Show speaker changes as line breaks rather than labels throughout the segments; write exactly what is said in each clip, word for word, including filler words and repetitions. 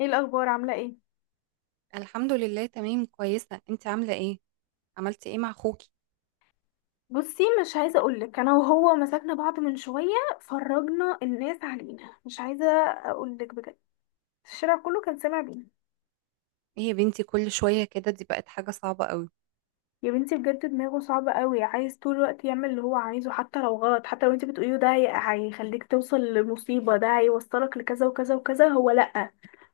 ايه الاخبار؟ عامله ايه؟
الحمد لله، تمام، كويسة. انت عاملة ايه؟ عملتي ايه مع اخوكي؟
بصي، مش عايزه اقولك، انا وهو مسكنا بعض من شويه. فرجنا الناس علينا، مش عايزه اقولك بجد. الشارع كله كان سامع بينا.
ايه يا بنتي، كل شوية كده؟ دي بقت حاجة صعبة قوي.
يا بنتي بجد دماغه صعبه قوي، عايز طول الوقت يعمل اللي هو عايزه، حتى لو غلط، حتى لو انت بتقوليه ده هي- هيخليك توصل لمصيبه، ده هيوصلك لكذا وكذا وكذا، هو لا،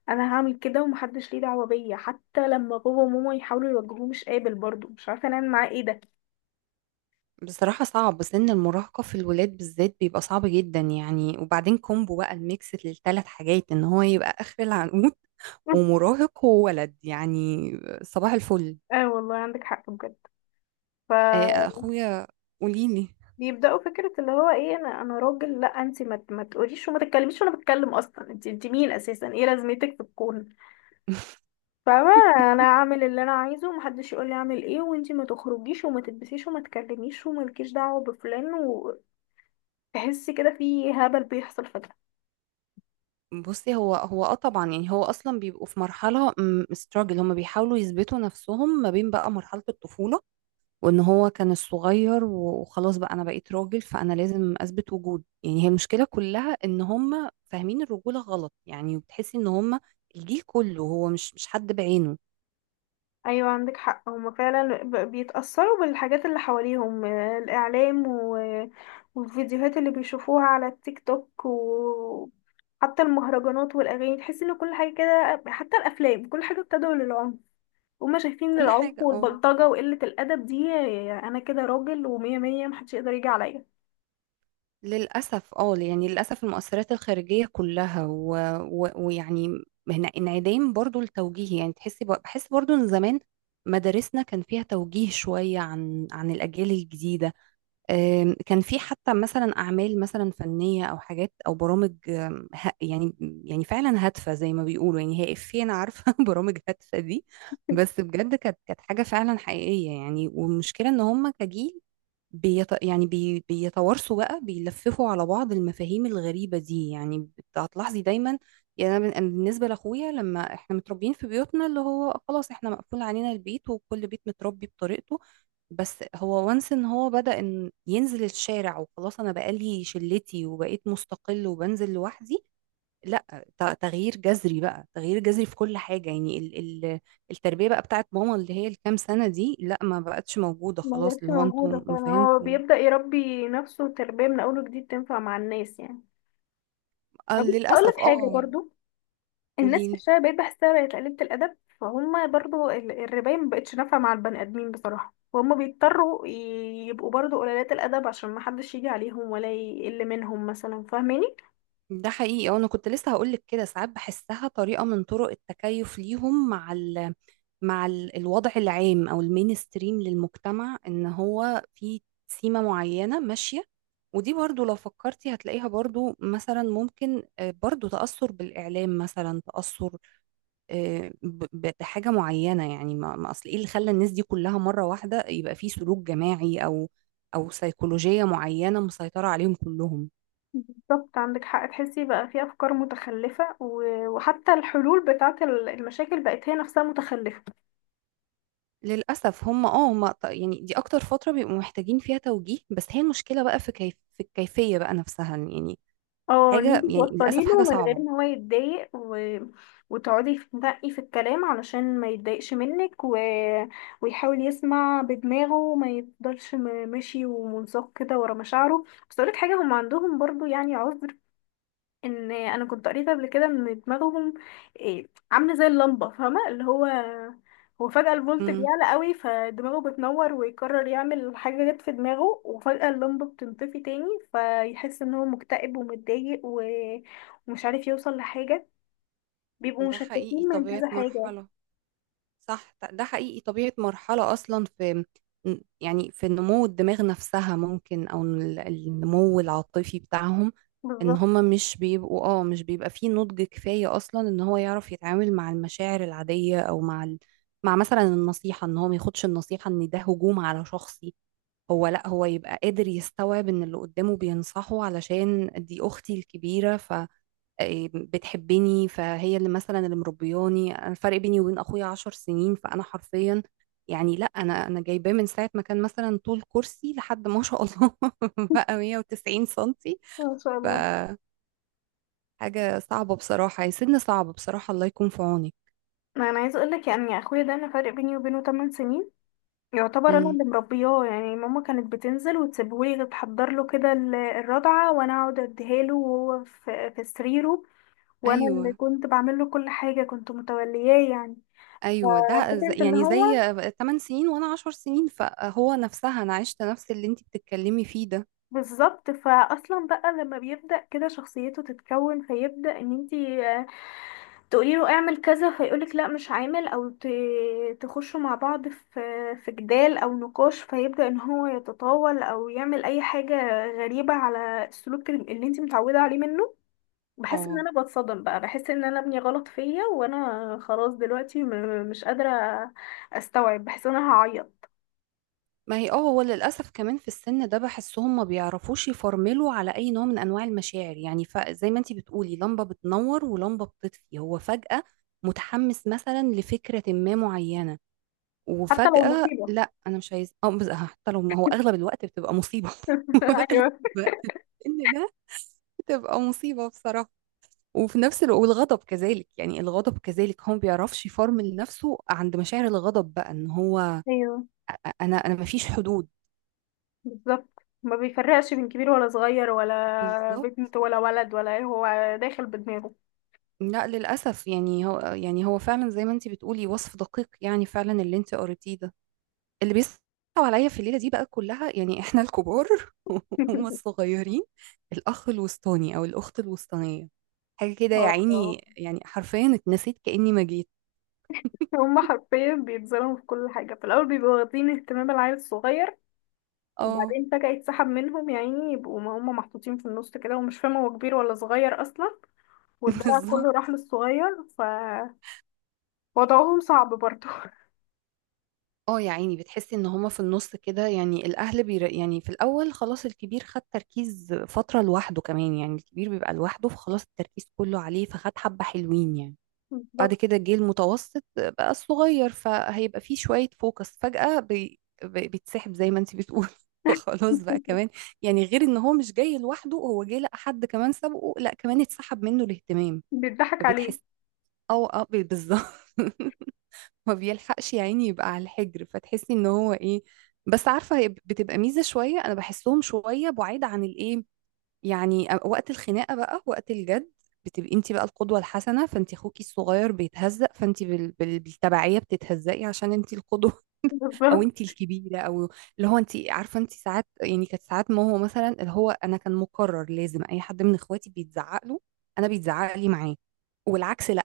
انا هعمل كده ومحدش ليه دعوه بيا. حتى لما بابا وماما يحاولوا يوجهوه مش قابل برضه، مش عارفه نعمل معاه ايه ده.
بصراحة صعب، سن المراهقة في الولاد بالذات بيبقى صعب جدا يعني. وبعدين كومبو بقى، الميكس للثلاث حاجات، ان هو يبقى اخر العنقود ومراهق وولد يعني. صباح الفل.
اه والله عندك حق بجد. ف
ايه اخويا؟ قوليلي.
بيبداوا فكره اللي هو ايه، انا انا راجل، لا انت ما ما تقوليش وما تتكلميش، وانا بتكلم اصلا، انت انت مين اساسا؟ ايه لازمتك في الكون؟ فاهمه. انا اعمل اللي انا عايزه ومحدش يقول لي اعمل ايه، وانت ما تخرجيش وما تلبسيش وما تكلميش ومالكيش دعوه بفلان. وتحسي كده في هبل بيحصل فجاه.
بصي، هو هو اه طبعا يعني، هو اصلا بيبقوا في مرحله ستراجل، هما بيحاولوا يثبتوا نفسهم ما بين بقى مرحله الطفوله وان هو كان الصغير و- وخلاص بقى انا بقيت راجل، فانا لازم اثبت وجود يعني. هي المشكله كلها ان هم فاهمين الرجوله غلط يعني، وبتحسي ان هم الجيل كله، هو مش مش حد بعينه.
ايوه عندك حق، هما فعلا ب- بيتأثروا بالحاجات اللي حواليهم، آه، الاعلام و... والفيديوهات اللي بيشوفوها على التيك توك، وحتى المهرجانات والاغاني، تحس ان كل حاجه كده، حتى الافلام كل حاجه بتدعو للعنف. هما شايفين ان
كل
العنف
حاجه، اه
والبلطجه وقله الادب دي، آه، انا كده راجل ومية مية، محدش يقدر يجي عليا.
للاسف. اه يعني للاسف المؤثرات الخارجيه كلها و... و... ويعني هنا انعدام برضو التوجيه يعني. تحسي ب... بحس برضو ان زمان مدارسنا كان فيها توجيه شويه عن عن الاجيال الجديده. آم، كان في حتى مثلا أعمال مثلا فنية أو حاجات أو برامج، آم، ه- يعني يعني فعلا هادفة زي ما بيقولوا يعني. هي إفيه أنا عارفة، برامج هادفة دي. بس بجد كانت كانت حاجة فعلا حقيقية يعني. والمشكلة إن هم كجيل بيت يعني بي بيتوارثوا بقى، بيلففوا على بعض المفاهيم الغريبة دي يعني. بت- هتلاحظي دايما. يعني أنا بن- أنا بالنسبة لأخويا، لما إحنا متربيين في بيوتنا، اللي هو خلاص إحنا مقفول علينا البيت، وكل بيت متربي بطريقته. بس هو وانس ان هو بدأ ان ينزل الشارع، وخلاص انا بقالي شلتي وبقيت مستقل وبنزل لوحدي. لا، ت- تغيير جذري بقى، تغيير جذري في كل حاجة يعني. ال ال التربية بقى بتاعت ماما اللي هي الكام سنة دي، لا، ما بقتش موجودة.
ما
خلاص،
هيش
اللي هو انتوا
موجوده فعلا، هو
مفاهيمكم.
بيبدأ يربي نفسه تربيه من اول وجديد تنفع مع الناس يعني.
آه،
بس هقول
للأسف،
لك حاجه
اه.
برضو. الناس في
قوليلي.
الشارع بقيت بحسها بقت قليلة الأدب، فهم برضو ال- الرباية مبقتش نافعة مع البني آدمين بصراحة، وهم بيضطروا ي- يبقوا برضو قليلات الأدب عشان محدش يجي عليهم ولا يقل منهم مثلا، فاهماني؟
ده حقيقي، وانا كنت لسه هقولك كده. ساعات بحسها طريقة من طرق التكيف ليهم مع ال مع ال- الوضع العام او المينستريم للمجتمع، ان هو في سيمة معينة ماشية. ودي برضو لو فكرتي هتلاقيها برضو، مثلا ممكن، آه، برضو تأثر بالإعلام مثلا، تأثر آه، ب- ب- بحاجة معينة يعني. ما ما أصل إيه اللي خلى الناس دي كلها مرة واحدة يبقى في سلوك جماعي أو أو سيكولوجية معينة مسيطرة عليهم كلهم.
بالظبط عندك حق، تحسي بقى في أفكار متخلفة، و- وحتى الحلول بتاعة ال- المشاكل بقت هي نفسها متخلفة.
للأسف هم اه هم ط- يعني دي أكتر فترة بيبقوا محتاجين فيها توجيه. بس هي المشكلة بقى في كيف، في الكيفية بقى نفسها يعني.
اه، ان
حاجة
انت
يعني،
توصلي
للأسف
له
حاجة
من غير
صعبة.
ان هو يتضايق، و... وتقعدي تنقي في الكلام علشان ما يتضايقش منك، و... ويحاول يسمع بدماغه وما يفضلش م- ماشي ومنساق كده ورا مشاعره. بس اقولك حاجه، هم عندهم برضو يعني عذر. ان انا كنت قريت قبل كده ان دماغهم إيه، عامله زي اللمبه، فاهمه اللي هو، هو فجاه الفولت
امم
بيعلى قوي فدماغه بتنور، ويقرر يعمل حاجه جت في دماغه، وفجاه اللمبه بتنطفي تاني. فيحس ان هو مكتئب ومتضايق، و... ومش عارف يوصل لحاجه. بيبقوا
ده
مشتتين
حقيقي،
من
طبيعة
كذا حاجه.
مرحلة. صح، ده حقيقي طبيعة مرحلة أصلا في، يعني في نمو الدماغ نفسها ممكن، أو ال- النمو العاطفي بتاعهم. إن
بالظبط.
هما مش بيبقوا اه مش بيبقى فيه نضج كفاية أصلا، إن هو يعرف يتعامل مع المشاعر العادية، أو مع ال... مع مثلا النصيحة، إن هو ما ياخدش النصيحة، إن ده هجوم على شخصي. هو لأ، هو يبقى قادر يستوعب إن اللي قدامه بينصحه، علشان دي أختي الكبيرة، إيه، بتحبني، فهي اللي مثلا اللي مربياني. انا الفرق بيني وبين اخويا عشر سنين، فانا حرفيا يعني لا، انا انا جايباه من ساعه ما كان مثلا طول كرسي لحد ما شاء الله، بقى مية وتسعين سنتي.
ما شاء الله.
فحاجه صعبه بصراحه، يا سن صعب بصراحه. الله يكون في عونك.
ما انا عايزه اقول لك، يعني اخويا ده انا فرق بيني وبينه 8 سنين. يعتبر انا
امم
اللي مربياه يعني، ماما كانت بتنزل وتسيبهولي، تحضر له كده ال- الرضعه وانا اقعد اديها له، وهو في في سريره. وانا
ايوه،
اللي كنت بعمل له كل حاجه، كنت متولياه يعني.
ايوه. ده ز-
ففكره ان
يعني زي
هو،
تمانية سنين وانا عشرة سنين، فهو نفسها انا عشت نفس اللي انت بتتكلمي فيه ده.
بالظبط، فاصلا بقى لما بيبدا كده شخصيته تتكون، فيبدا ان انتي تقولي له اعمل كذا فيقولك لا مش عامل، او ت- تخشوا مع بعض في في جدال او نقاش، فيبدأ ان هو يتطاول او يعمل اي حاجة غريبة على السلوك اللي انت متعودة عليه منه. بحس ان
اه،
انا بتصدم بقى، بحس ان انا ابني غلط فيا، وانا خلاص دلوقتي م- مش قادرة استوعب، بحس ان انا هعيط.
ما هي اه هو للأسف كمان في السن ده بحسهم ما بيعرفوش يفرملوا على أي نوع من أنواع المشاعر يعني. فزي ما انتي بتقولي لمبة بتنور ولمبة بتطفي، هو فجأة متحمس مثلا لفكرة ما معينة،
حتى لو
وفجأة
مصيبة.
لا أنا مش عايز، أو بز- حتى لو، ما هو أغلب الوقت بتبقى مصيبة. وأغلب
ايوه.
الوقت إن ده بتبقى مصيبة بصراحة. وفي نفس الوقت، والغضب كذلك يعني. الغضب كذلك، هو ما بيعرفش يفرمل نفسه عند مشاعر الغضب، بقى ان هو
ايوه
أ- انا انا ما فيش حدود.
بالظبط، ما بيفرقش بين كبير ولا صغير ولا
بالظبط.
بنت ولا ولد ولا ايه، هو داخل بدماغه.
لا، للأسف يعني. هو يعني هو فعلا زي ما انتي بتقولي، وصف دقيق يعني، فعلا اللي انتي قريتيه ده. اللي بيصعب عليا في الليلة دي بقى كلها، يعني احنا الكبار وهم الصغيرين. الأخ الوسطاني أو الأخت الوسطانية، حاجة كده يا
اه،
عيني، يعني حرفيا اتنسيت كأني ما جيت.
هما حرفيا بيتظلموا في كل حاجة، في الأول بيبقوا واخدين اهتمام العيل الصغير،
اه.
وبعدين فجأة يتسحب منهم، يا عيني يبقوا ما هما محطوطين في النص كده ومش فاهمة هو كبير ولا صغير أصلا، والدلع
بالظبط.
كله راح للصغير، فوضعهم صعب برضه.
اه يا عيني، بتحسي ان هما في النص كده يعني. الأهل بير يعني، في الأول خلاص الكبير خد تركيز فترة لوحده، كمان يعني الكبير بيبقى لوحده، فخلاص التركيز كله عليه فخد حبة حلوين يعني. بعد
بالظبط.
كده جه المتوسط بقى الصغير، فهيبقى فيه شوية فوكس فجأة بي... بي- بيتسحب زي ما انت بتقول. فخلاص بقى كمان يعني، غير ان هو مش جاي لوحده، هو جه لقى حد كمان سبقه، لا كمان اتسحب منه الاهتمام.
بيضحك عليه.
فبتحس او اه ب- بالظبط. ما بيلحقش يا عيني، يبقى على الحجر، فتحسي ان هو ايه. بس عارفة، هي بتبقى ميزة شوية، انا بحسهم شوية بعيد عن الايه، يعني آه، وقت الخناقه بقى، وقت الجد. بتبقي انت بقى القدوه الحسنه، فانت اخوكي الصغير بيتهزق، فانت بال... بال... بالتبعيه بتتهزقي عشان انت القدوه. او
بالظبط.
انت الكبيره، او اللي هو انت عارفه. انت ساعات يعني، كانت ساعات، ما هو مثلا اللي هو، انا كان مقرر لازم اي حد من اخواتي بيتزعق له، انا بيتزعق لي معاه، والعكس لا.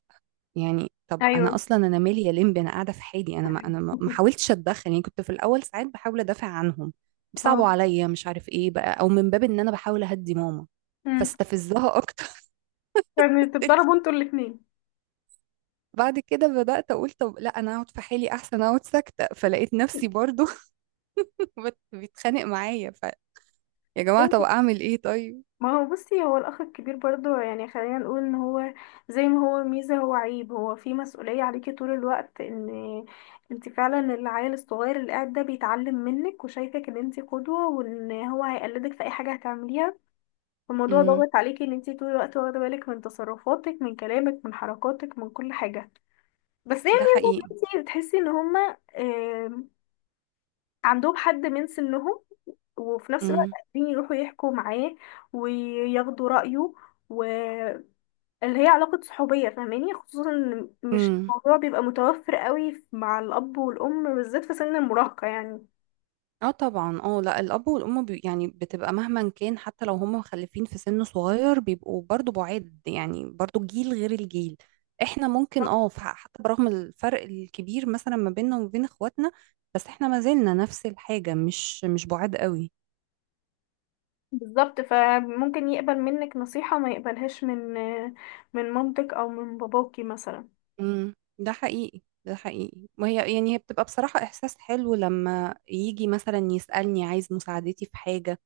يعني طب انا
أيوه.
اصلا انا مالي يا لمبي، انا قاعده في حالي، انا ما انا ما ما حاولتش اتدخل. يعني كنت في الاول ساعات بحاول ادافع عنهم، بيصعبوا
اه.
عليا مش عارف ايه بقى، او من باب ان انا بحاول اهدي ماما
امم.
فاستفزها اكتر.
فبتتضربوا انتوا الاتنين.
بعد كده بدات اقول طب لا، انا اقعد في حالي احسن، اقعد ساكته، فلقيت نفسي برضو بت- بيتخانق معايا. ف يا جماعه، طب اعمل ايه طيب؟
ما هو بصي، هو الأخ الكبير برضه يعني، خلينا نقول إن هو زي ما هو ميزة هو عيب، هو في مسؤولية عليكي طول الوقت، إن انت فعلا العيل الصغير اللي قاعد ده بيتعلم منك وشايفك إن انت قدوة، وإن هو هيقلدك في أي حاجة هتعمليها. الموضوع
امم
ضاغط عليكي إن انت طول الوقت واخدة بالك من تصرفاتك، من كلامك، من حركاتك، من كل حاجة. بس هي
ده
ميزة
حقيقي.
إن انت بتحسي إن هما آه، عندهم حد من سنهم، وفي نفس الوقت
امم.
قادرين يروحوا يحكوا معاه وياخدوا رأيه، واللي هي علاقة صحوبية، فاهماني؟ خصوصا إن مش
إمم.
الموضوع بيبقى متوفر قوي مع الأب والأم بالذات في سن المراهقة يعني.
اه طبعا، اه لا، الاب والام بي يعني بتبقى مهما كان. حتى لو هم مخلفين في سن صغير، بيبقوا برضو بعاد يعني، برضو جيل غير الجيل احنا ممكن اه. ف- حتى برغم الفرق الكبير، مثلا ما بيننا وما بين اخواتنا، بس احنا ما زلنا نفس الحاجة، مش مش بعاد قوي.
بالظبط، فممكن يقبل منك نصيحة ما يقبلهاش من من مامتك أو من باباكي مثلا.
امم ده حقيقي، ده حقيقي. وهي يعني هي بتبقى بصراحة احساس حلو لما يجي مثلا يسألني عايز مساعدتي في حاجة،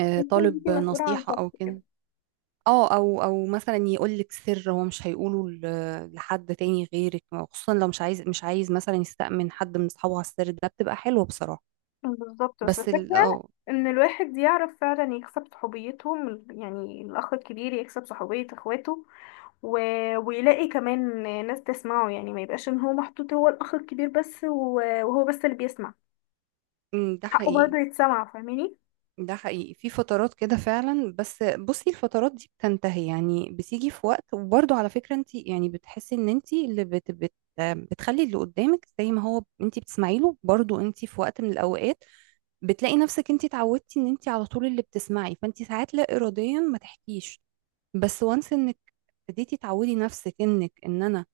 آه،
ممكن انتي
طالب
مسؤولة عن
نصيحة او
شخص
كده.
كده.
اه، او او مثلا يقول لك سر هو مش هيقوله ل- لحد تاني غيرك، خصوصا لو مش عايز مش عايز مثلا يستأمن حد من اصحابه على السر ده، بتبقى حلوة بصراحة.
بالظبط، بس
بس، ال
الفكرة
اه
ان الواحد يعرف فعلا يكسب صحوبيتهم، يعني الاخ الكبير يكسب صحوبية اخواته، و... ويلاقي كمان ناس تسمعه يعني، ما يبقاش ان هو محطوط هو الاخ الكبير بس و... وهو بس اللي بيسمع،
أمم، ده
حقه
حقيقي،
برضه يتسمع، فاهماني؟
ده حقيقي، في فترات كده فعلا. بس بصي، الفترات دي بتنتهي يعني، بتيجي في وقت. وبرضه على فكرة انت يعني بتحسي ان انت اللي بت بت بتخلي اللي قدامك، زي ما هو انت بتسمعي له برضه، انت في وقت من الاوقات بتلاقي نفسك انت اتعودتي ان انت على طول اللي بتسمعي، فانت ساعات لا اراديا ما تحكيش. بس وانس انك ابتديتي تعودي نفسك انك، ان انا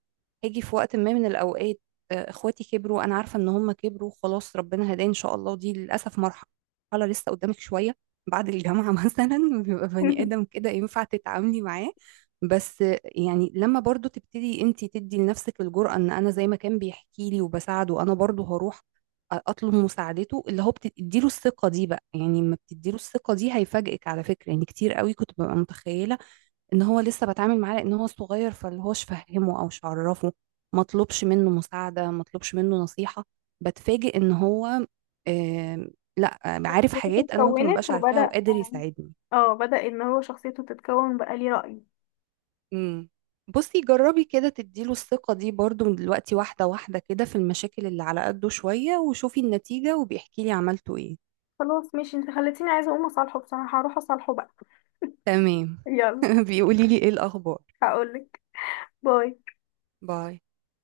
هاجي في وقت ما من الاوقات. آه، اخواتي كبروا، انا عارفه ان هم كبروا. خلاص ربنا هداه ان شاء الله، دي للاسف مرحله لسه قدامك شويه. بعد الجامعه مثلا بيبقى بني ادم كده ينفع تتعاملي معاه. بس آه، يعني لما برضو تبتدي انت تدي لنفسك الجرأة ان انا زي ما كان بيحكي لي وبساعده، انا برضو هروح اطلب مساعدته، اللي هو بتديله الثقة دي بقى يعني. لما بتديله الثقة دي، هيفاجئك على فكرة يعني. كتير قوي كنت ببقى متخيلة ان هو لسه بتعامل معاه لان هو صغير، فاللي هوش فهمه او مش عرفه ما طلبش منه مساعده، ما طلبش منه نصيحه. بتفاجئ ان هو، آم، لا، عارف
شخصيته
حاجات انا ممكن
اتكونت
مبقاش عارفاها
وبدأ.
وقادر يساعدني.
اه بدأ ان هو شخصيته تتكون بقى ليه رأي.
امم. بصي، جربي كده تديله الثقه دي برضو من دلوقتي، واحده واحده كده، في المشاكل اللي على قده شويه، وشوفي النتيجه وبيحكي لي عملتوا ايه.
خلاص ماشي، انت خلتيني عايزة اقوم اصالحه بصراحة، هروح اصالحه بقى.
تمام.
يلا.
بيقولي لي ايه الاخبار؟
هقولك. باي.
باي.